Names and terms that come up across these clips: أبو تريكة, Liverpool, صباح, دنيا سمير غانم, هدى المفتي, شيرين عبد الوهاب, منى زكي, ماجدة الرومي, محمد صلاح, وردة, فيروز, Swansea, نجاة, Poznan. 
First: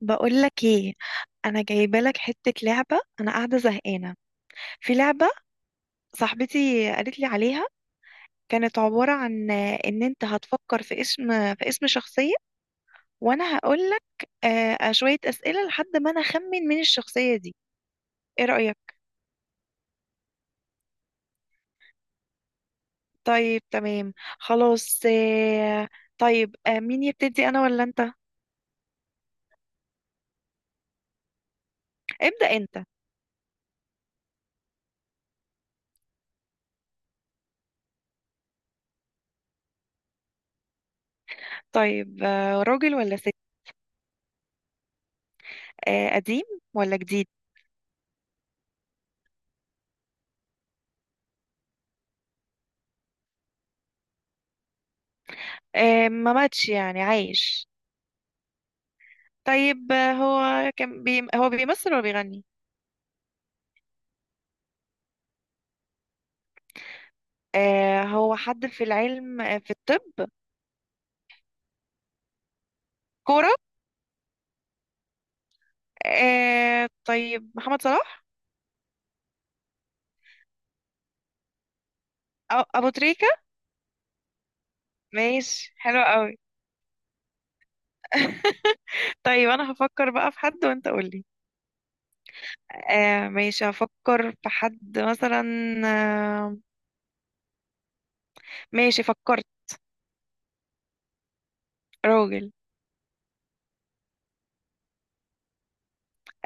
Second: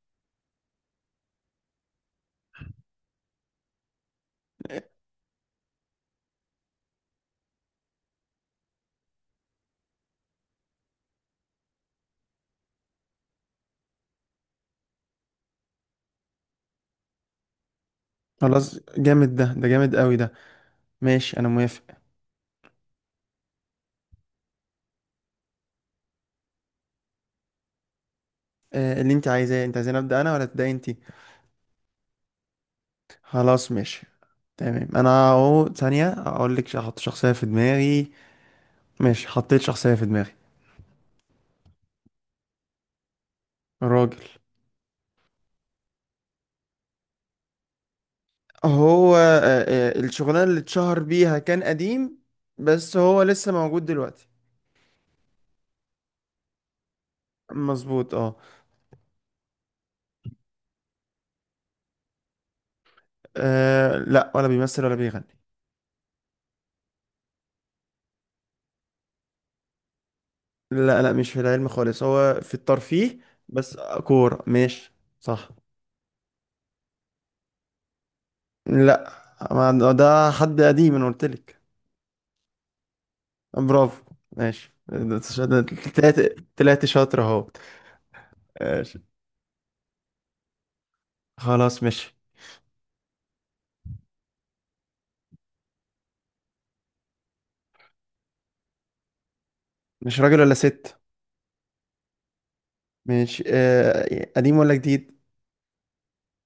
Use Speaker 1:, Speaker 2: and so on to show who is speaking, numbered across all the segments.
Speaker 1: بقول لك ايه. انا جايبه لك حته لعبه، انا قاعده زهقانه. في لعبه صاحبتي قالت لي عليها. كانت عباره عن ان انت هتفكر في اسم، في اسم شخصيه وانا هقول لك شويه اسئله لحد ما انا اخمن من الشخصيه دي. ايه رايك؟
Speaker 2: خلاص جامد ده جامد قوي ده. ماشي انا موافق.
Speaker 1: طيب، تمام، خلاص. طيب، مين يبتدي، انا ولا انت؟
Speaker 2: اللي انت عايزاه، انت عايزين ابدا انا ولا تبداي انت؟
Speaker 1: ابدا انت.
Speaker 2: خلاص ماشي. تمام، انا اهو ثانيه اقول لك احط شخصيه في دماغي. ماشي، حطيت شخصيه في دماغي.
Speaker 1: طيب، راجل ولا ست؟
Speaker 2: راجل.
Speaker 1: قديم ولا جديد؟
Speaker 2: هو الشغلانه اللي اتشهر بيها كان قديم. بس هو لسه موجود دلوقتي.
Speaker 1: ما ماتش يعني، عايش؟
Speaker 2: مظبوط اه.
Speaker 1: طيب، هو بيمثل ولا بيغني؟
Speaker 2: لا، ولا بيمثل ولا بيغني.
Speaker 1: آه، هو حد في العلم؟ في الطب؟
Speaker 2: لا، لا، مش في العلم خالص، هو في الترفيه.
Speaker 1: كورة.
Speaker 2: بس. كوره ماشي. صح.
Speaker 1: آه طيب، محمد صلاح؟
Speaker 2: لا، ما ده حد قديم، انا قلت لك.
Speaker 1: أو أبو تريكة؟
Speaker 2: برافو ماشي، ده.
Speaker 1: ماشي، حلو
Speaker 2: طلعت
Speaker 1: قوي.
Speaker 2: طلعت شاطر اهو. ماشي.
Speaker 1: طيب أنا هفكر بقى في حد وأنت قولي.
Speaker 2: خلاص ماشي.
Speaker 1: آه ماشي، هفكر في حد مثلا. آه ماشي، فكرت.
Speaker 2: مش راجل ولا ست؟
Speaker 1: راجل.
Speaker 2: ماشي. قديم ولا جديد؟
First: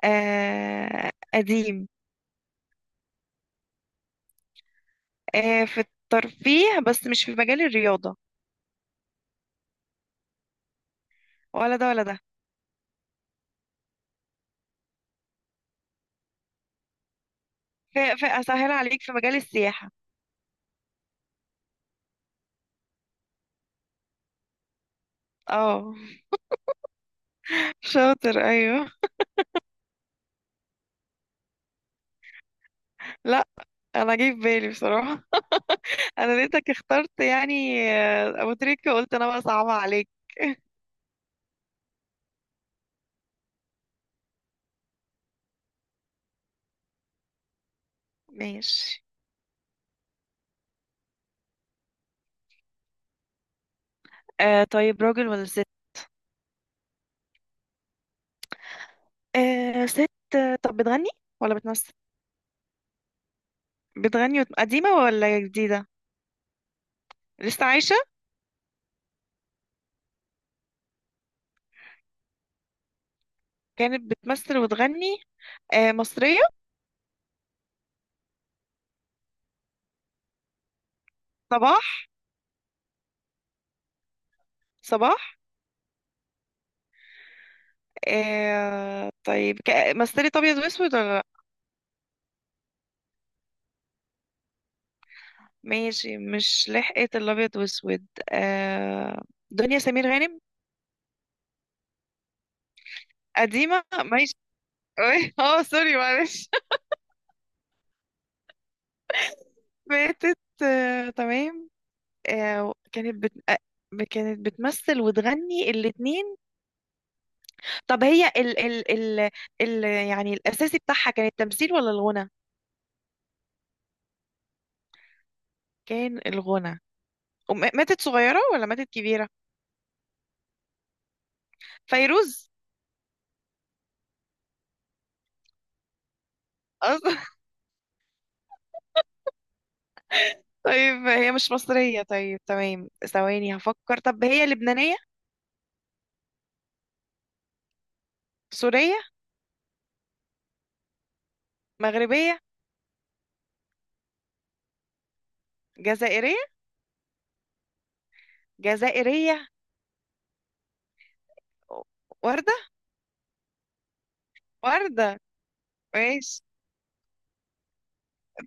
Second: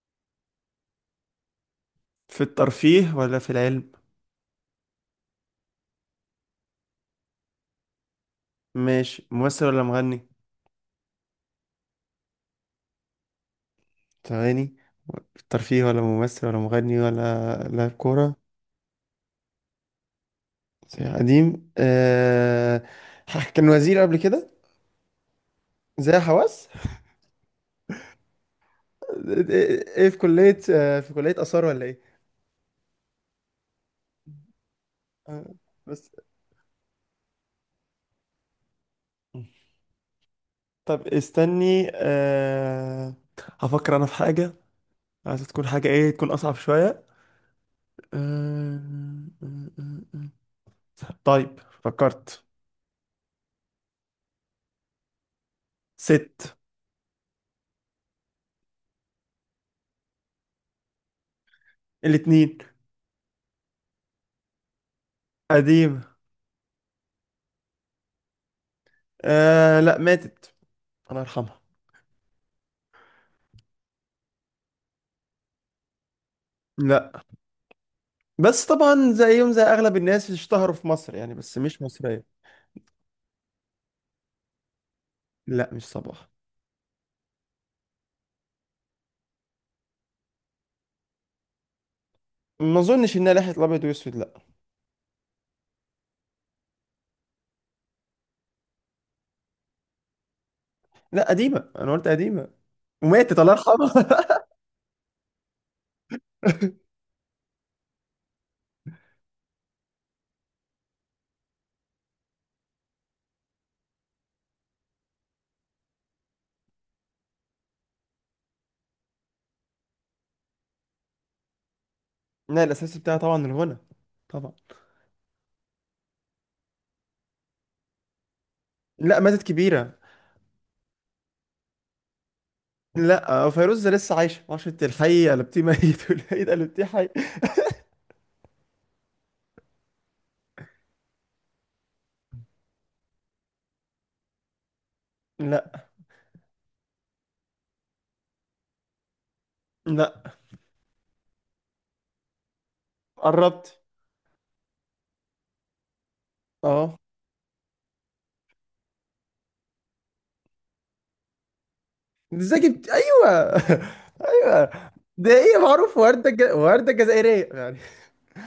Speaker 1: آه قديم.
Speaker 2: في الترفيه ولا في العلم؟
Speaker 1: آه في الترفيه، بس مش في مجال الرياضة.
Speaker 2: ماشي. ممثل ولا مغني؟
Speaker 1: ولا ده ولا ده.
Speaker 2: تغني. في الترفيه ولا ممثل ولا مغني ولا لاعب
Speaker 1: في
Speaker 2: كورة؟
Speaker 1: أسهل عليك، في مجال السياحة.
Speaker 2: زي قديم، كان وزير قبل كده.
Speaker 1: اه،
Speaker 2: زي حواس.
Speaker 1: شاطر، ايوه.
Speaker 2: ايه، في كلية آثار ولا ايه؟
Speaker 1: لا، انا جاي في بالي بصراحه.
Speaker 2: آه. بس.
Speaker 1: انا لقيتك اخترت يعني ابو تريكه، قلت انا بقى صعبه عليك.
Speaker 2: طب استني. هفكر انا في حاجة. عايز تكون حاجة ايه، تكون اصعب شوية. أه...
Speaker 1: ماشي.
Speaker 2: طيب فكرت.
Speaker 1: آه طيب، راجل ولا ست؟
Speaker 2: ست.
Speaker 1: آه ست. طب بتغني ولا بتمثل؟
Speaker 2: الاتنين.
Speaker 1: بتغني قديمه ولا جديده؟
Speaker 2: قديم.
Speaker 1: لسه عايشه؟
Speaker 2: لا، ماتت. الله يرحمها.
Speaker 1: كانت بتمثل وتغني. آه مصريه؟
Speaker 2: لا. بس طبعا زيهم زي اغلب الناس اشتهروا في مصر يعني، بس مش
Speaker 1: صباح.
Speaker 2: مصرية.
Speaker 1: صباح.
Speaker 2: لا، مش صباح.
Speaker 1: آه طيب، مثلت ابيض واسود ولا لا؟
Speaker 2: ما اظنش انها لحية الابيض واسود، لا.
Speaker 1: ماشي، مش لحقت الابيض واسود. آه، دنيا سمير غانم.
Speaker 2: لا، قديمة، انا قلت قديمة. وماتت، الله
Speaker 1: قديمه، ماشي.
Speaker 2: يرحمها.
Speaker 1: أوي. اه سوري معلش. ماتت. تمام. كانت بت... آه، كانت بتمثل وتغني الاتنين. طب هي يعني الأساسي بتاعها كان التمثيل ولا الغنى؟
Speaker 2: لا، الاساس بتاعها طبعا الغنى. طبعا.
Speaker 1: كان الغنى. ماتت صغيرة ولا ماتت
Speaker 2: لا،
Speaker 1: كبيرة؟
Speaker 2: ماتت كبيرة.
Speaker 1: فيروز.
Speaker 2: لا، فيروز لسه عايشة، معرفش انت الحي قلبتيه ميت والميت قلبتيه حي.
Speaker 1: أصلا طيب هي مش مصرية؟ طيب تمام، ثواني هفكر. طب هي لبنانية؟
Speaker 2: لا.
Speaker 1: سورية؟
Speaker 2: لا.
Speaker 1: مغربية؟
Speaker 2: قربت.
Speaker 1: جزائرية؟
Speaker 2: اه.
Speaker 1: جزائرية، وردة.
Speaker 2: ازاي جبت! ايوه. ايوه.
Speaker 1: وردة،
Speaker 2: ده ايه معروف، وردة ج...
Speaker 1: ماشي.
Speaker 2: وردة جزائرية يعني.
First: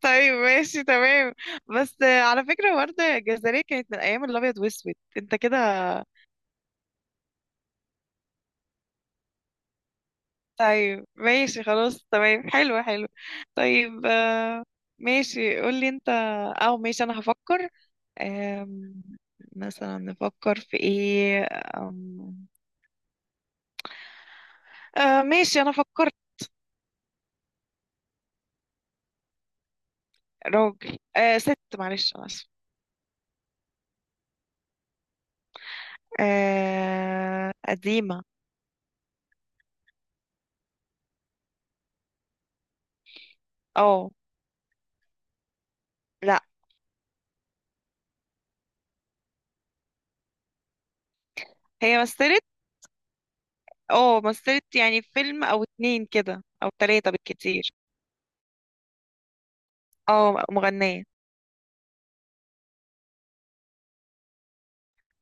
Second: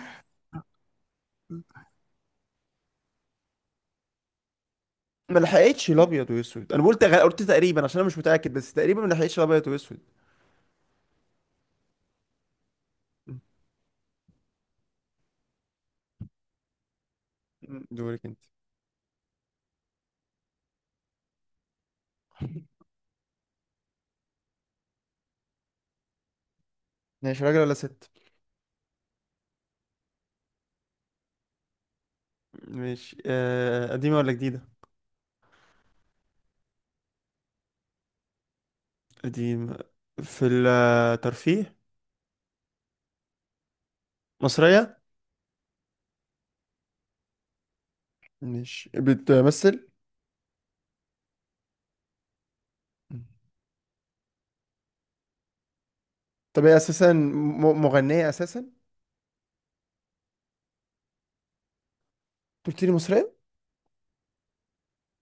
Speaker 1: طيب ماشي تمام. بس على فكرة، وردة الجزائرية كانت من أيام الأبيض وأسود أنت
Speaker 2: ما
Speaker 1: كده.
Speaker 2: لحقتش الابيض واسود، انا قلت تقريبا عشان انا مش متأكد، بس تقريبا ما لحقتش الابيض واسود.
Speaker 1: طيب ماشي، خلاص تمام، حلو حلو.
Speaker 2: م.
Speaker 1: طيب ماشي، قولي أنت، أو ماشي أنا هفكر.
Speaker 2: م. دورك انت.
Speaker 1: آم، مثلا نفكر في إيه؟ آم، آه ماشي أنا فكرت.
Speaker 2: ماشي. راجل ولا ست؟
Speaker 1: راجل، آه ست، معلش أنا آسفة.
Speaker 2: ماشي. قديمة ولا جديدة؟
Speaker 1: آه قديمة.
Speaker 2: قديمة. في الترفيه.
Speaker 1: أه.
Speaker 2: مصرية؟
Speaker 1: لأ.
Speaker 2: مش بتمثل؟
Speaker 1: هي مثلت. أه مثلت يعني في فيلم أو اتنين كده
Speaker 2: طب
Speaker 1: أو
Speaker 2: هي
Speaker 1: تلاتة
Speaker 2: اساسا
Speaker 1: بالكتير.
Speaker 2: مغنية اساسا، أنت.
Speaker 1: اه، مغنية.
Speaker 2: قلت لي مصرية.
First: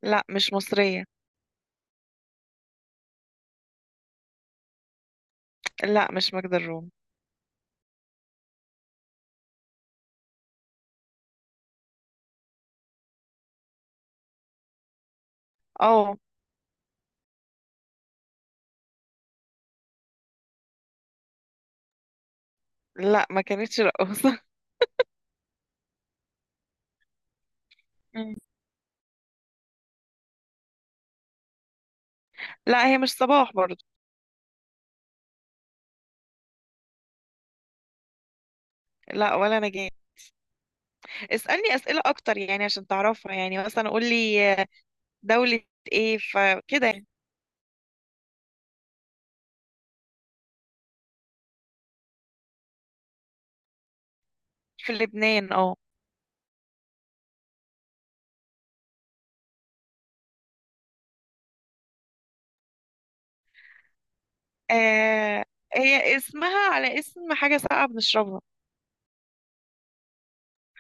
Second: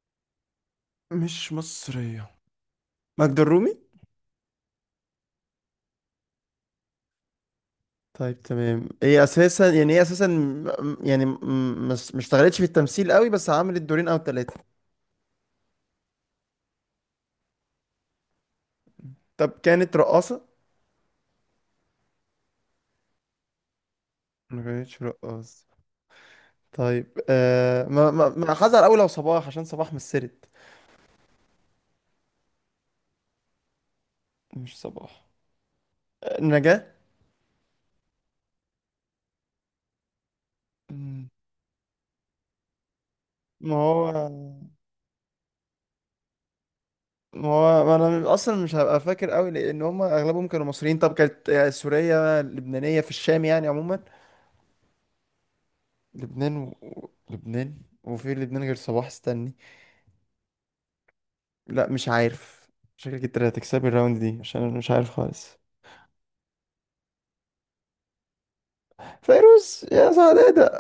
Speaker 1: لا مش مصرية.
Speaker 2: مش مصرية. ماجدة الرومي.
Speaker 1: لا مش ماجدة الرومي.
Speaker 2: طيب تمام، هي اساسا يعني مش اشتغلتش في التمثيل قوي، بس عملت دورين او ثلاثة.
Speaker 1: اه.
Speaker 2: طب كانت رقاصة؟
Speaker 1: لا ما كانتش رقاصة.
Speaker 2: ما كانتش رقاصة. طيب، ما ما
Speaker 1: مم.
Speaker 2: ما حذر قوي لو صباح، عشان صباح مثلت.
Speaker 1: لا هي مش صباح برضو.
Speaker 2: مش صباح. نجاة؟
Speaker 1: لا ولا نجاة.
Speaker 2: مم.
Speaker 1: اسألني أسئلة أكتر يعني عشان تعرفها، يعني
Speaker 2: ما
Speaker 1: مثلا قول
Speaker 2: هو
Speaker 1: لي دولة ايه، فكده يعني.
Speaker 2: ما هو ما انا اصلا مش هبقى فاكر قوي، لان هم اغلبهم كانوا مصريين. طب كانت سورية لبنانية في الشام يعني عموما.
Speaker 1: في لبنان، اه.
Speaker 2: لبنان. وفي لبنان غير صباح، استني. لا، مش عارف. شكلك انت اللي هتكسبي الراوند دي، عشان انا مش عارف
Speaker 1: آه،
Speaker 2: خالص.
Speaker 1: هي اسمها على اسم حاجة ساقعة بنشربها.
Speaker 2: فيروز يا سعدادة!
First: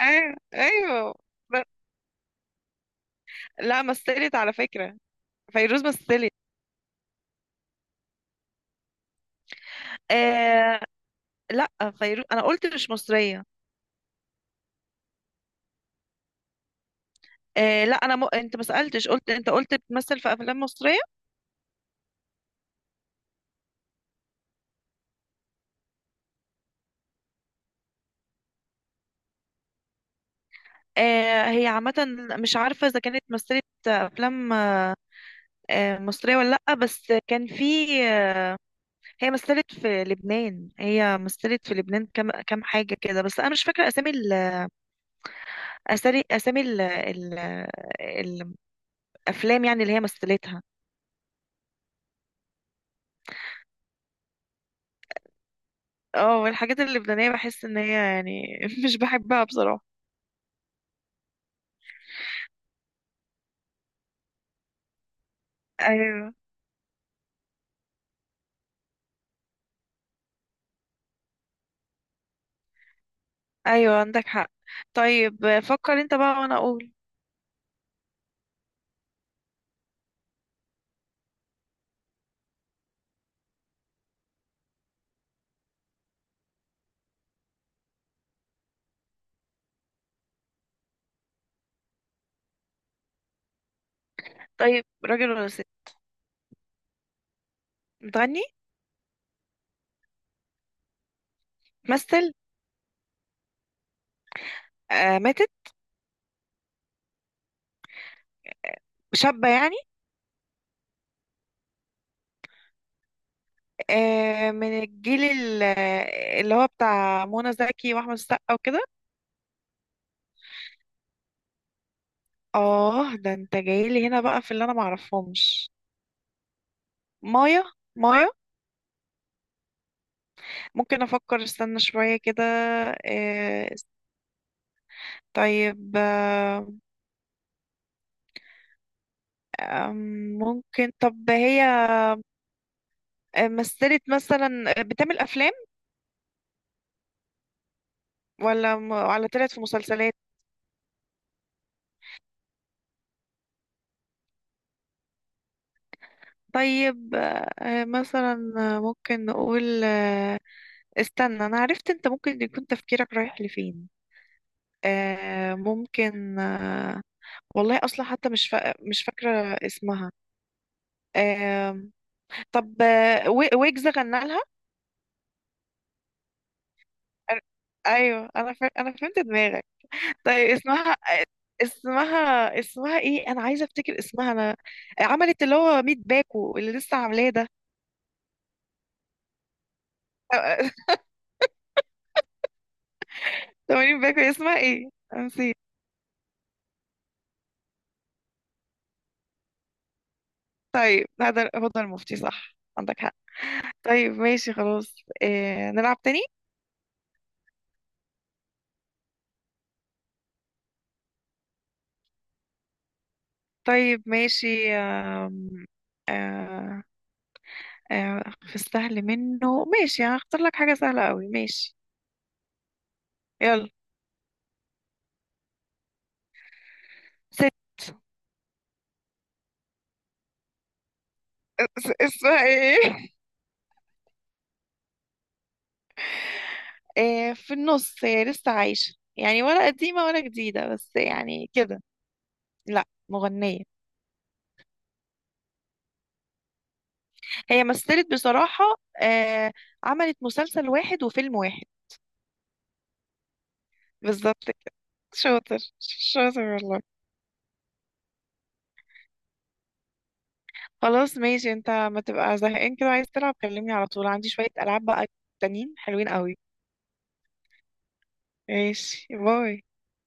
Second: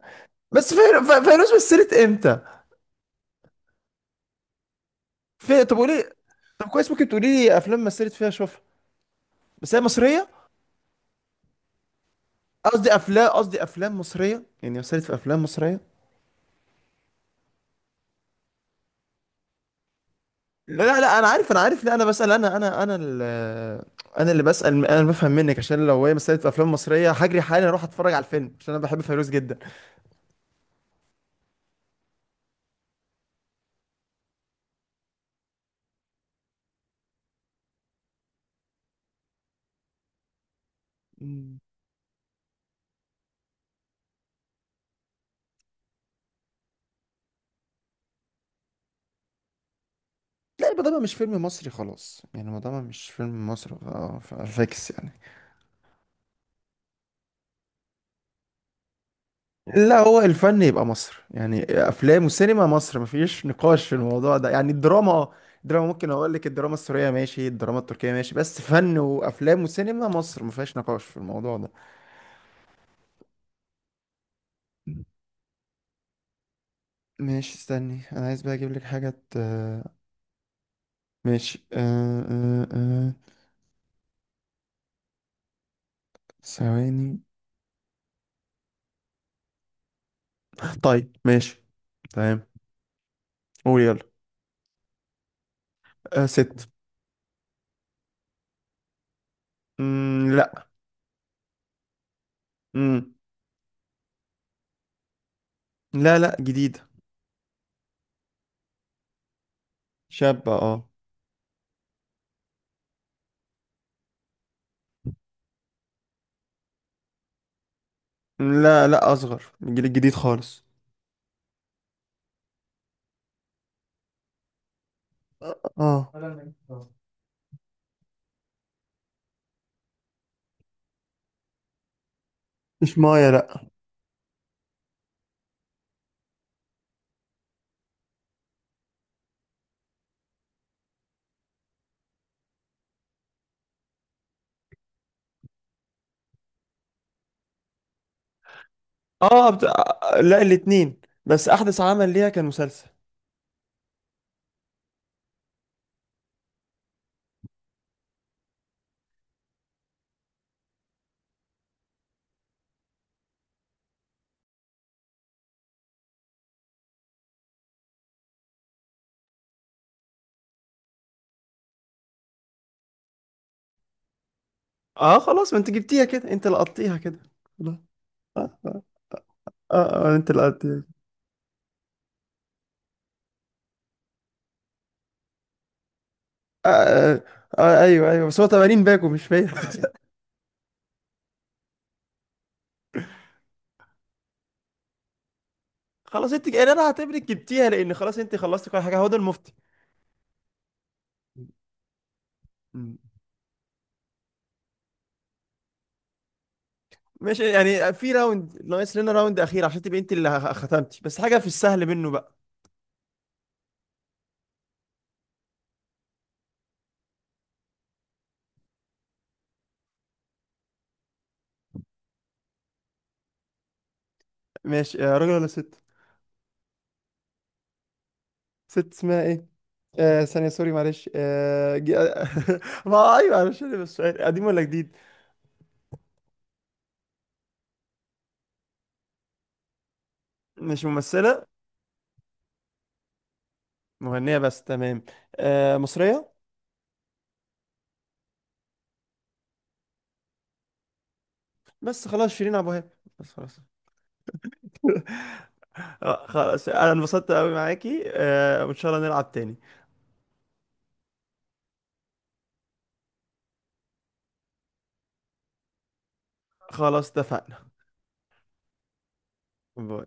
Speaker 1: ايوه
Speaker 2: بس فير...
Speaker 1: ايوه.
Speaker 2: ف- فيروز
Speaker 1: ب-
Speaker 2: مثلت امتى؟
Speaker 1: لا، مثلت على فكرة.
Speaker 2: طب
Speaker 1: فيروز
Speaker 2: قولي.
Speaker 1: مثلت.
Speaker 2: طب كويس، ممكن تقولي لي افلام مثلت فيها اشوفها. بس هي مصرية.
Speaker 1: آه لا، فيروز انا قلت مش
Speaker 2: قصدي افلام
Speaker 1: مصرية.
Speaker 2: قصدي افلام مصرية، يعني مثلت في افلام مصرية.
Speaker 1: آه لا، انا انت ما سالتش، قلت انت قلت بتمثل في افلام
Speaker 2: لا،
Speaker 1: مصريه.
Speaker 2: لا، لا، انا عارف، لا، انا بسأل، انا انا اللي بسأل، انا اللي بفهم منك، عشان لو هي مثلت في افلام مصرية هجري حالا اروح اتفرج على الفيلم، عشان انا بحب فيروز جدا.
Speaker 1: هي عامه مش عارفه اذا كانت مثلت افلام آه مصريه ولا لا، بس كان في آه، هي مثلت في لبنان، هي مثلت في لبنان كم حاجه كده، بس انا مش فاكره اسامي اسامي الافلام يعني اللي هي مثلتها.
Speaker 2: لا، يبقى ده مش فيلم مصري خلاص يعني، ما ده مش فيلم مصري، فيكس يعني.
Speaker 1: اه، الحاجات اللبنانيه بحس ان هي يعني مش بحبها بصراحه.
Speaker 2: لا، هو الفن يبقى مصر، يعني افلام وسينما مصر مفيش نقاش في الموضوع ده، يعني الدراما. الدراما ممكن اقول
Speaker 1: ايوه
Speaker 2: لك، الدراما السورية ماشي، الدراما التركية ماشي، بس فن وافلام وسينما مصر مفيهاش نقاش في الموضوع ده.
Speaker 1: ايوه، عندك حق. طيب فكر انت بقى وانا اقول.
Speaker 2: ماشي استني، انا عايز بقى اجيب لك حاجة، ماشي. ثواني. طيب ماشي. تمام. قول يلا.
Speaker 1: طيب راجل ولا ست؟
Speaker 2: ست.
Speaker 1: بتغني؟
Speaker 2: لا.
Speaker 1: تمثل؟
Speaker 2: مم.
Speaker 1: آه ماتت؟
Speaker 2: لا، لا، جديد.
Speaker 1: شابة يعني؟
Speaker 2: شاب اه.
Speaker 1: آه من الجيل اللي هو بتاع منى زكي واحمد السقا وكده.
Speaker 2: لا، لا، اصغر من الجيل الجديد خالص.
Speaker 1: اه ده انت جايلي هنا بقى في اللي انا معرفهمش.
Speaker 2: اه.
Speaker 1: مايا. مايا. ممكن افكر، استنى شوية كده.
Speaker 2: مش مايا، لا.
Speaker 1: آه طيب آه. أم، ممكن طب هي مثلت مثلا، بتعمل افلام ولا ولا
Speaker 2: اه،
Speaker 1: طلعت في مسلسلات؟
Speaker 2: لا، الاتنين. بس احدث عمل ليها كان مسلسل.
Speaker 1: طيب آه مثلا ممكن نقول استنى انا عرفت انت ممكن يكون تفكيرك رايح لفين. آه ممكن آه. والله اصلا حتى مش فاكره اسمها. آه طب ويجز غنى لها؟
Speaker 2: اه خلاص، ما انت جبتيها كده، انت لقطتيها كده. خلاص.
Speaker 1: ايوه، انا
Speaker 2: اه، اه،
Speaker 1: انا فهمت دماغك.
Speaker 2: انت
Speaker 1: طيب
Speaker 2: لقطتيها.
Speaker 1: اسمها، اسمها ايه، انا عايزه افتكر اسمها انا. عملت اللي هو 100 باكو
Speaker 2: آه,
Speaker 1: اللي لسه
Speaker 2: آه,
Speaker 1: عاملاه ده.
Speaker 2: ايوه، ايوه، بس هو 80 باكو مش فيا.
Speaker 1: 80 باكو، اسمها ايه أنا نسيت.
Speaker 2: خلاص، انت يعني انا هعتبرك جبتيها، لان خلاص انت خلصتي كل حاجه، هو ده المفتي.
Speaker 1: طيب هدى، هدى المفتي، صح؟
Speaker 2: مم.
Speaker 1: عندك حق. طيب ماشي خلاص. إيه... نلعب تاني؟
Speaker 2: ماشي يعني، في راوند ناقص لنا، راوند اخير عشان تبقي انت اللي ختمتي، بس حاجه في السهل منه بقى.
Speaker 1: طيب ماشي. آم، آه، آه، في السهل منه، ماشي، يعني هختار لك حاجة سهلة قوي، ماشي. يلا.
Speaker 2: ماشي. راجل ولا ست؟
Speaker 1: ست.
Speaker 2: ست. اسمها ايه؟ ثانية سوري معلش،
Speaker 1: اسمها ايه؟
Speaker 2: ما ايوه معلش، انا بس سؤال: قديم ولا جديد؟
Speaker 1: في النص، هي لسه عايشة يعني، ولا قديمة ولا جديدة
Speaker 2: مش
Speaker 1: بس،
Speaker 2: ممثلة؟
Speaker 1: يعني كده. لا مغنية.
Speaker 2: مغنية بس، تمام. مصرية؟
Speaker 1: هي مثلت بصراحة. آه، عملت مسلسل واحد وفيلم واحد.
Speaker 2: بس خلاص شيرين عبد الوهاب. بس خلاص.
Speaker 1: بالظبط كده. شاطر شاطر
Speaker 2: خلاص
Speaker 1: والله.
Speaker 2: انا انبسطت قوي معاكي وان شاء الله نلعب تاني.
Speaker 1: خلاص ماشي. انت ما تبقى زهقان كده عايز تلعب كلمني على طول، عندي شوية ألعاب بقى تانيين حلوين قوي.
Speaker 2: خلاص اتفقنا.
Speaker 1: ماشي، باي.
Speaker 2: باي.